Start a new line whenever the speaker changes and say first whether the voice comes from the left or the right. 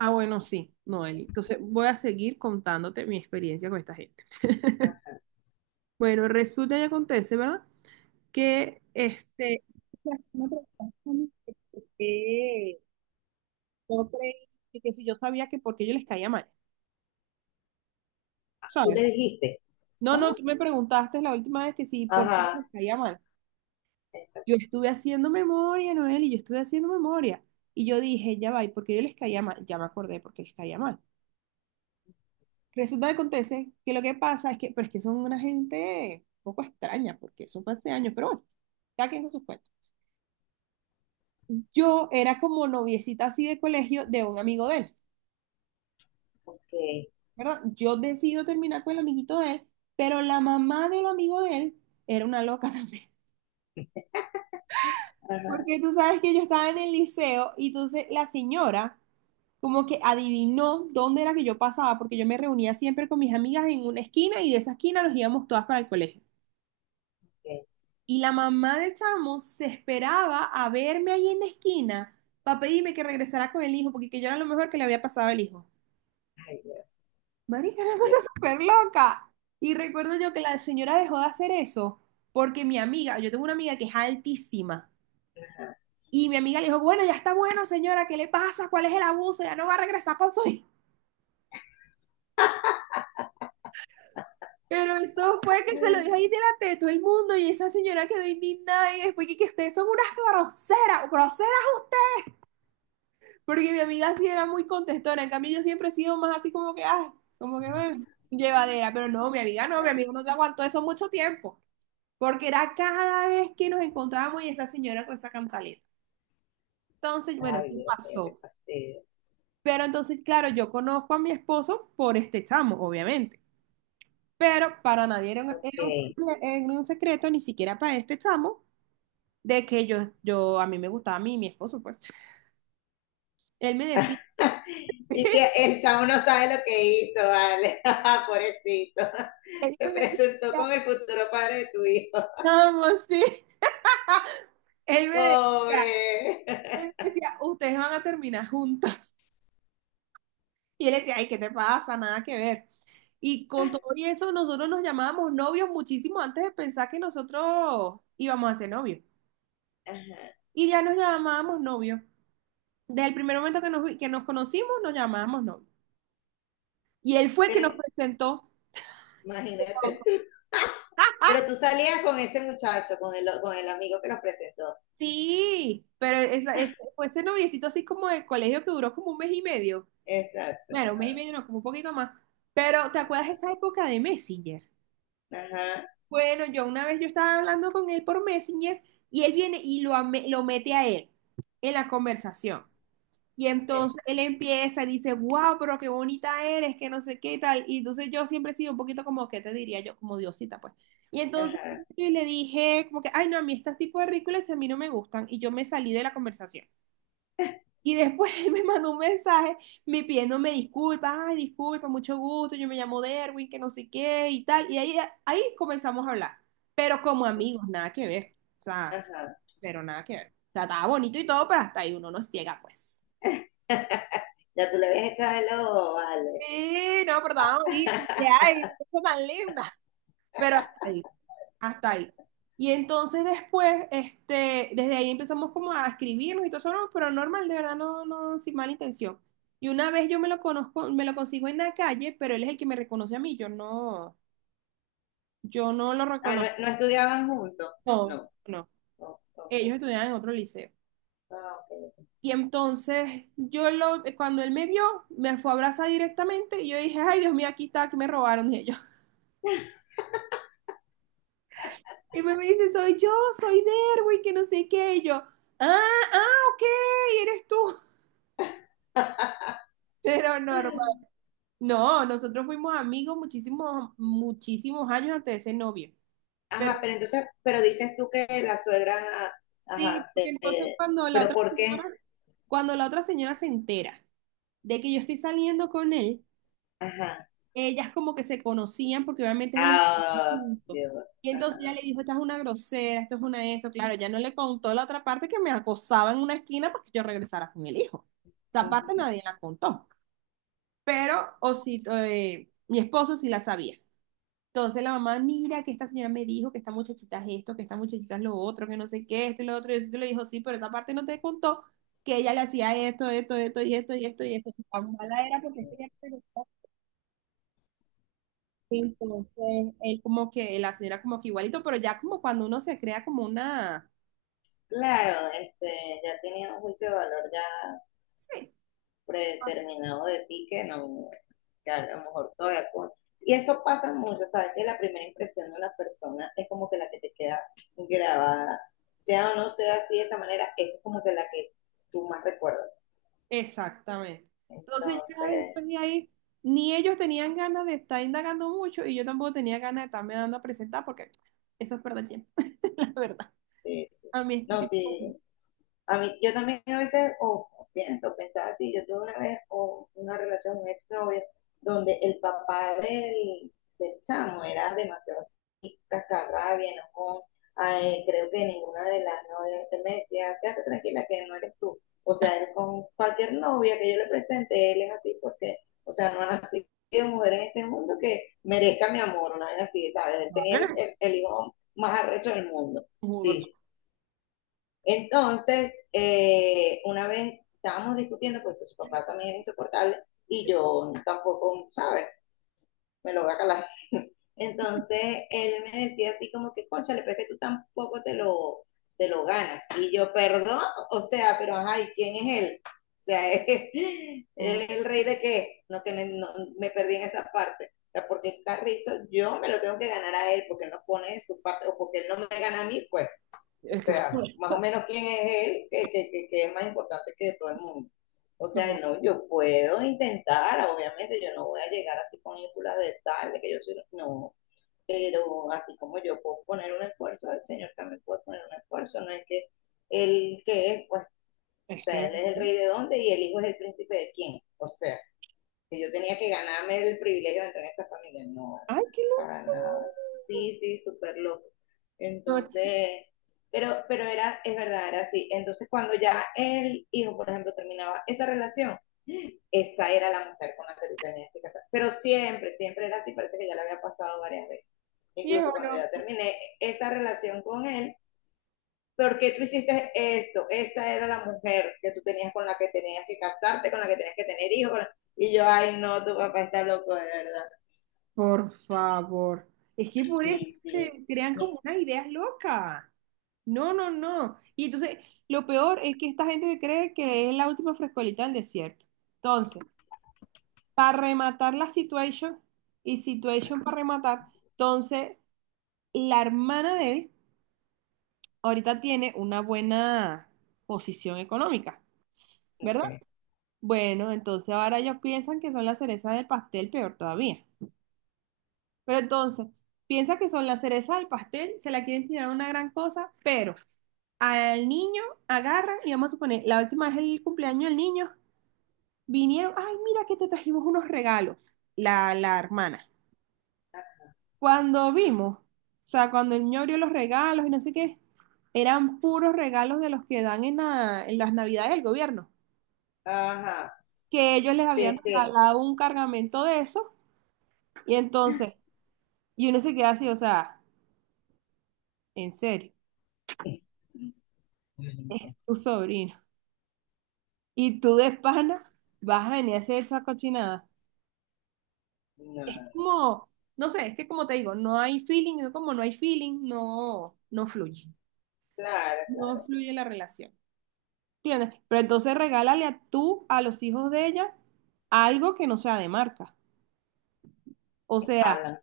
right: Ah, bueno, sí, Noeli. Entonces voy a seguir contándote mi experiencia con esta gente. Bueno, resulta y acontece, ¿verdad? Que este... o sea, me preguntaron que por qué yo creí que si yo sabía que porque yo les caía mal,
left: Tú
right: ¿sabes?
left: le dijiste.
right: No, no,
left: ¿Cómo?
right: tú me preguntaste la última vez que sí, por qué yo les
left: Ajá,
right: caía mal. Yo
left: exacto.
right: estuve haciendo memoria, Noeli, yo estuve haciendo memoria. Y yo dije, ya va, ¿y por qué yo les caía mal? Ya me acordé por qué les caía mal. Resulta que acontece que lo que pasa es que, pero es que son una gente un poco extraña, porque eso fue hace años, pero bueno, cada quien con sus cuentos. Yo era como noviecita así de colegio de un amigo de él,
left: Okay.
right: ¿verdad? Yo decido terminar con el amiguito de él, pero la mamá del amigo de él era una loca también.
left: Ajá,
right: Porque tú sabes que yo estaba en el liceo y entonces la señora como que adivinó dónde era que yo pasaba, porque yo me reunía siempre con mis amigas en una esquina y de esa esquina nos íbamos todas para el colegio.
left: ok.
right: Y la mamá del chamo se esperaba a verme ahí en la esquina para pedirme que regresara con el hijo, porque que yo era lo mejor que le había pasado al hijo.
left: Ay, Dios,
right: Marica, una cosa
left: Dios.
right: súper loca. Y recuerdo yo que la señora dejó de hacer eso porque mi amiga, yo tengo una amiga que es altísima, y mi amiga le dijo, bueno, ya está bueno, señora, ¿qué le pasa? ¿Cuál es el abuso? Ya no va a regresar con su hijo. Pero eso fue que se lo dijo ahí delante de todo el mundo y esa señora quedó indignada y después que ustedes son unas groseras, groseras. Porque mi amiga sí era muy contestona, en cambio yo siempre he sido más así como que, ay, como que bueno, llevadera, pero no, mi amiga no, mi amiga no te aguantó eso mucho tiempo, porque era cada vez que nos encontrábamos y esa señora con esa cantaleta. Entonces, bueno,
left: Ay,
right: sí
left: Dios mío, qué
right: pasó.
left: fastidio.
right: Pero entonces, claro, yo conozco a mi esposo por este chamo, obviamente, pero para nadie era un
left: Ok.
right: secre- era un secreto, ni siquiera para este chamo, de que a mí me gustaba a mí, mi esposo, pues. Él me decía,
left: Y que el chavo no sabe lo que hizo, vale. Pobrecito.
right: él
left: Te
right: me
left: presentó
right: decía,
left: con el futuro padre de tu hijo.
right: chamo, sí, él me decía.
left: Pobre.
right: Él me decía, ustedes van a terminar juntas. Y él decía, ay, ¿qué te pasa? Nada que ver. Y con todo y eso, nosotros nos llamábamos novios muchísimo antes de pensar que nosotros íbamos a ser novios.
left: Ajá.
right: Y ya nos llamábamos novios. Desde el primer momento que nos, vi- que nos conocimos, nos llamábamos novios. Y él fue que
left: Pero
right: nos presentó.
left: imagínate tú. Pero tú salías con ese muchacho, con el amigo que los presentó.
right: Sí, pero esa- ese- fue ese noviecito así como de colegio que duró como un mes y medio.
left: Exacto.
right: Bueno, un mes y medio, no, como un poquito más. Pero, ¿te acuerdas de esa época de Messenger?
left: Ajá.
right: Bueno, yo una vez yo estaba hablando con él por Messenger y él viene y lo, ame- lo mete a él en la conversación. Y
left: Ok.
right: entonces él empieza y dice, wow, pero qué bonita eres, que no sé qué y tal. Y entonces yo siempre he sido un poquito como, ¿qué te diría yo? Como diosita, pues. Y entonces
left: Ajá.
right: yo le dije, como que, ay, no, a mí estos tipos de ridículos a mí no me gustan. Y yo me salí de la conversación. Y después él me mandó un mensaje, me pidiéndome disculpas, ay, disculpa, mucho gusto, yo me llamo Derwin, que no sé qué y tal. Y ahí, ahí comenzamos a hablar, pero como amigos, nada que ver. O sea,
left: Ajá.
right: pero nada que ver. O sea, estaba bonito y todo, pero hasta ahí uno no ciega, pues.
left: Ya tú le habías echado el ojo, vale.
right: Sí, no, pero estaba bonito. Y ay, qué cosa tan linda. Pero hasta ahí. Hasta ahí. Y entonces después, este, desde ahí empezamos como a escribirnos y todo eso, no, pero normal, de verdad, no, no, sin mala intención. Y una vez yo me lo conozco, me lo consigo en la calle, pero él es el que me reconoce a mí, yo no, yo no lo
left: Ah,
right: reconozco,
left: ¿no, no estudiaban juntos?
right: no,
left: No.
right: no.
left: Oh, okay.
right: Ellos estudiaban en otro liceo.
left: Ah, ok.
right: Y entonces yo lo, cuando él me vio, me fue a abrazar directamente y yo dije, ay Dios mío, aquí está, que me robaron y ellos. Y me dice, soy yo, soy Derwin, que no sé qué, y yo, ah, ah, ok, eres tú. Pero normal. No, nosotros fuimos amigos muchísimos, muchísimos años antes de ser novio.
left: Ajá,
right: Pero
left: pero entonces, pero dices tú que la suegra,
right: sí,
left: ajá,
right: porque entonces cuando la
left: pero
right: otra
left: ¿por
right: señora,
left: qué?
right: cuando la otra señora se entera de que yo estoy saliendo con él,
left: Ajá.
right: ellas como que se conocían porque obviamente ellos estuvieron
left: Ah,
right: juntos.
left: Dios,
right: Y entonces ella
left: ajá.
right: le dijo, esta es una grosera, esto es una esto. Claro, ya no le contó la otra parte que me acosaba en una esquina porque yo regresara con el hijo. Esa parte
left: Ujú,
right: nadie la contó. Pero, o si, mi esposo sí la sabía. Entonces la mamá, mira que esta señora me dijo que esta muchachita es esto, que esta muchachita es lo otro, que no sé qué, esto y lo otro. Y eso le dijo, sí, pero esta parte no te contó que ella le hacía esto, esto, esto y esto y esto y esto. Su tan mala era porque
left: ujú.
right: ella preguntó. Entonces él como que, la señora como que igualito, pero ya como cuando uno se crea como una...
left: Claro, ya tenía un juicio de valor ya
right: Sí,
left: predeterminado de ti que no, que a lo mejor todavía con... Y eso pasa mucho, ¿sabes? Que la primera impresión de una persona es como que la que te queda grabada. Sea o no sea así de esta manera, esa es como que la que tú más recuerdas.
right: exactamente. Entonces ya
left: Entonces,
right: después de ahí, ni ellos tenían ganas de estar indagando mucho y yo tampoco tenía ganas de estarme dando a presentar porque eso es verdad, la verdad.
left: sí, sí.
right: A mí este
left: No,
right: tipo...
left: sí, a mí, yo también a veces o pienso, pensaba así, yo tuve una vez o una relación, un exnovio, donde el papá del chamo era demasiado así, cascarrabia, enojón. Ay, creo que ninguna de las novias que me decía, quédate tranquila que no eres tú. O sea, él con cualquier novia que yo le presente, él es así porque, o sea, no ha nacido mujer en este mundo que merezca mi amor, una vez así, ¿sabes? Él tenía el hijo más arrecho del mundo.
right: Mudo
left: Sí, entonces, una vez estábamos discutiendo, porque su papá también es insoportable y yo tampoco, ¿sabes? Me lo voy a calar. Entonces, él me decía así como que, cónchale, pero es que tú tampoco te lo ganas. Y yo, perdón, o sea, pero ajá, ¿y quién es él? O sea, ¿es,
right: todo.
left: es el rey de qué? No, que no, no, me perdí en esa parte. O sea, porque Carrizo, yo me lo tengo que ganar a él, porque él no pone de su parte, o porque él no me gana a mí, pues. O
right: Es que,
left: sea, más o menos quién es él, que es más importante que todo el mundo. O sea,
right: no,
left: no, yo puedo intentar, obviamente, yo no voy a llegar así con ínfulas de tal, de que yo soy, no, pero así como yo puedo poner un esfuerzo, el Señor también puede poner un esfuerzo, no es que él que es, pues, o
right: es
left: sea,
right: que,
left: él es el rey de dónde y el hijo es el príncipe de quién, o sea, que yo tenía que ganarme el privilegio de entrar en esa familia. No,
right: ay, qué
left: para
right: loco.
left: nada. Sí, sí, súper loco.
right: No, chico,
left: Entonces, pero era, es verdad, era así. Entonces, cuando ya el hijo, por ejemplo, terminaba esa relación, esa era la mujer con la que tú tenías que casar. Pero siempre, siempre era así, parece que ya la había pasado varias veces. Incluso
right: viejo
left: cuando ya
right: loco.
left: terminé esa relación con él, ¿por qué tú hiciste eso? Esa era la mujer que tú tenías con la que tenías que casarte, con la que tenías que tener hijos. Y yo, ay, no, tu papá está loco, de verdad.
right: Por favor. Es que por eso
left: Sí, sí.
right: se crean
left: Mi-
right: como unas ideas locas. No, no, no. Y entonces, lo peor es que esta gente cree que es la última frescolita del desierto. Entonces, para rematar la situation, y situation para rematar, entonces, la hermana de él ahorita tiene una buena posición económica,
left: ok.
right: ¿verdad? Bueno, entonces ahora ellos piensan que son la cereza del pastel, peor todavía. Pero entonces, piensa que son la cereza del pastel, se la quieren tirar una gran cosa, pero al niño agarran y vamos a suponer, la última vez el cumpleaños del niño, vinieron, ay, mira que te trajimos unos regalos, la hermana. Cuando vimos, o sea, cuando el niño abrió los regalos y no sé qué, eran puros regalos de los que dan en, la- en las navidades del gobierno,
left: Ajá,
right: que ellos les
left: sí,
right: habían
left: sí.
right: regalado un cargamento de eso. Y entonces y uno se queda así, o sea, en serio,
left: No,
right: es tu sobrino. Y tú de pana vas a venir a hacer esa cochinada.
left: no,
right: Es
left: no.
right: como, no sé, es que como te digo, no hay feeling, no- como no hay feeling, no, no fluye.
left: Claro,
right: No
left: claro.
right: fluye la relación. ¿Entiendes? Pero entonces regálale a tú, a los hijos de ella, algo que no sea de marca. O sea,
left: Hablan.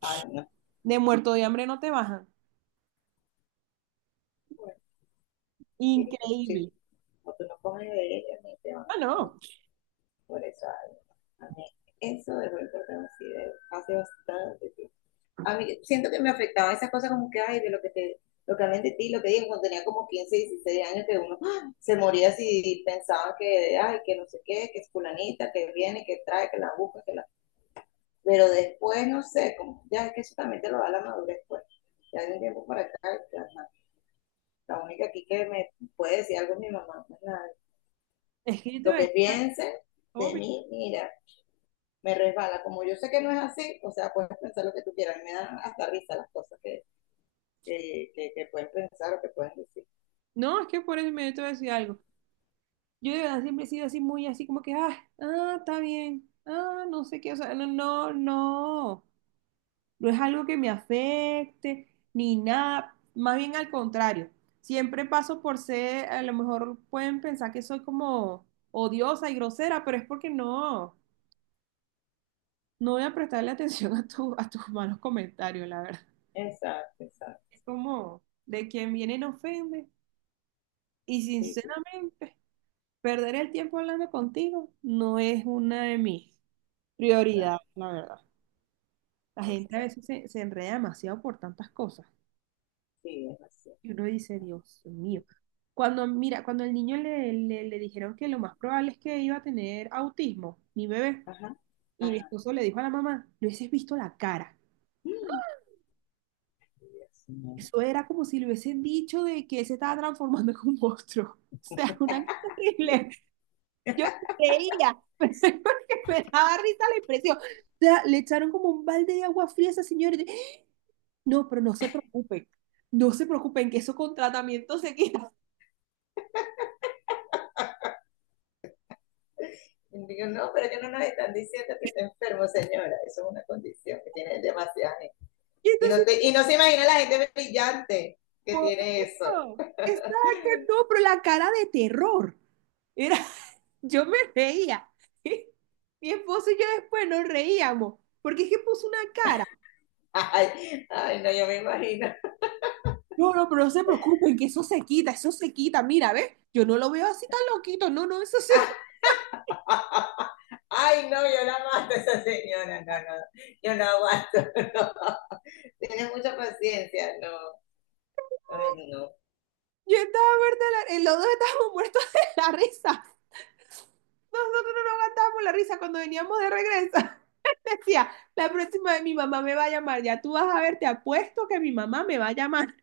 left: Ay, no.
right: de muerto de hambre no te bajan.
left: Bueno, sí, pues, sí.
right: Increíble.
left: O tú no coges de ella, ni te van
right: Ah,
left: a
right: no,
left: por eso. Ay, no. A mí, eso de verdad, así de hace bastante tiempo. A mí siento que me afectaba esas cosas como que, ay, de lo que te, lo que hablan de ti, lo que digo, cuando tenía como 15 16 años, que uno ¡ah! Se moría si pensaba que, ay, que no sé qué, que es fulanita, que viene, que trae, que la busca, que la... Pero después, no sé, como, ya es que eso también te lo da la madurez, pues. Ya hay un tiempo para acá, ya, la única aquí que me puede decir algo es mi mamá.
right: es que yo te
left: Lo
right: voy a
left: que
right: decir,
left: piensen de
right: obvio.
left: mí, mira, me resbala. Como yo sé que no es así, o sea, puedes pensar lo que tú quieras, me dan hasta risa las cosas que pueden pensar o que pueden decir.
right: No, es que por eso me te voy a decir algo. Yo de verdad siempre he sido así muy así como que, ah, ah, está bien, ah, no sé qué, o sea, no, no, no, no es algo que me afecte ni nada, más bien al contrario, siempre paso por ser, a lo mejor pueden pensar que soy como odiosa y grosera, pero es porque no, no voy a prestarle atención a tu, a tus malos comentarios, la verdad.
left: Exacto,
right: Es
left: exacto.
right: como, de quien viene no ofende y
left: Sí, sí,
right: sinceramente, perder el tiempo hablando contigo no es una de mis prioridad,
left: exacto,
right: la verdad. La gente a
left: exacto.
right: veces se, se enreda demasiado por tantas cosas.
left: Sí, es así.
right: Y uno dice, Dios mío. Cuando, mira, cuando el niño le, le, le dijeron que lo más probable es que iba a tener autismo, mi bebé,
left: Ajá,
right: y mi
left: ajá.
right: esposo le dijo a la mamá, le hubieses visto la cara.
left: Mm, Dios mío.
right: Eso era como si le hubiesen dicho de que él se estaba transformando en un monstruo. O sea, una cosa horrible. Yo creía, pensé porque me daba risa la impresión. O sea, le echaron como un balde de agua fría a esa señora. No, pero no se preocupen, no se preocupen que eso con tratamiento se quita.
left: Y digo, no, pero que no nos están diciendo que está enfermo, señora. Eso es una condición que tiene demasiada gente.
right: Y
left: Y no,
right: entonces,
left: y no se imagina la gente brillante que
right: por
left: tiene eso.
right: eso, exacto, no, pero la cara de terror, era, yo me reía. Mi esposo y yo después nos reíamos, porque es que puso una cara.
left: Ay, ay, no, yo me imagino.
right: No, no, pero no se preocupen que eso se quita, mira, ¿ves? Yo no lo veo así tan loquito, no, no, eso sí.
left: Ay, no, yo la mato a esa señora. No, no, yo la aguanto. No. Tiene mucha paciencia, no. Ay, no.
right: Yo estaba muerta, de la- los dos estábamos muertos de la risa. Nosotros no nos gastábamos la risa cuando veníamos de regreso. Decía, la próxima vez mi mamá me va a llamar, ya tú vas a ver, te apuesto que mi mamá me va a llamar.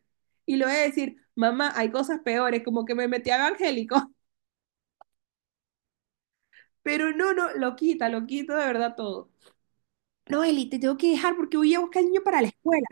right: Y le voy a decir, mamá, hay cosas peores, como que me metí a evangélico. Pero no, no, lo quita, lo quito de verdad todo. No, Eli, te tengo que dejar porque voy a buscar al niño para la escuela.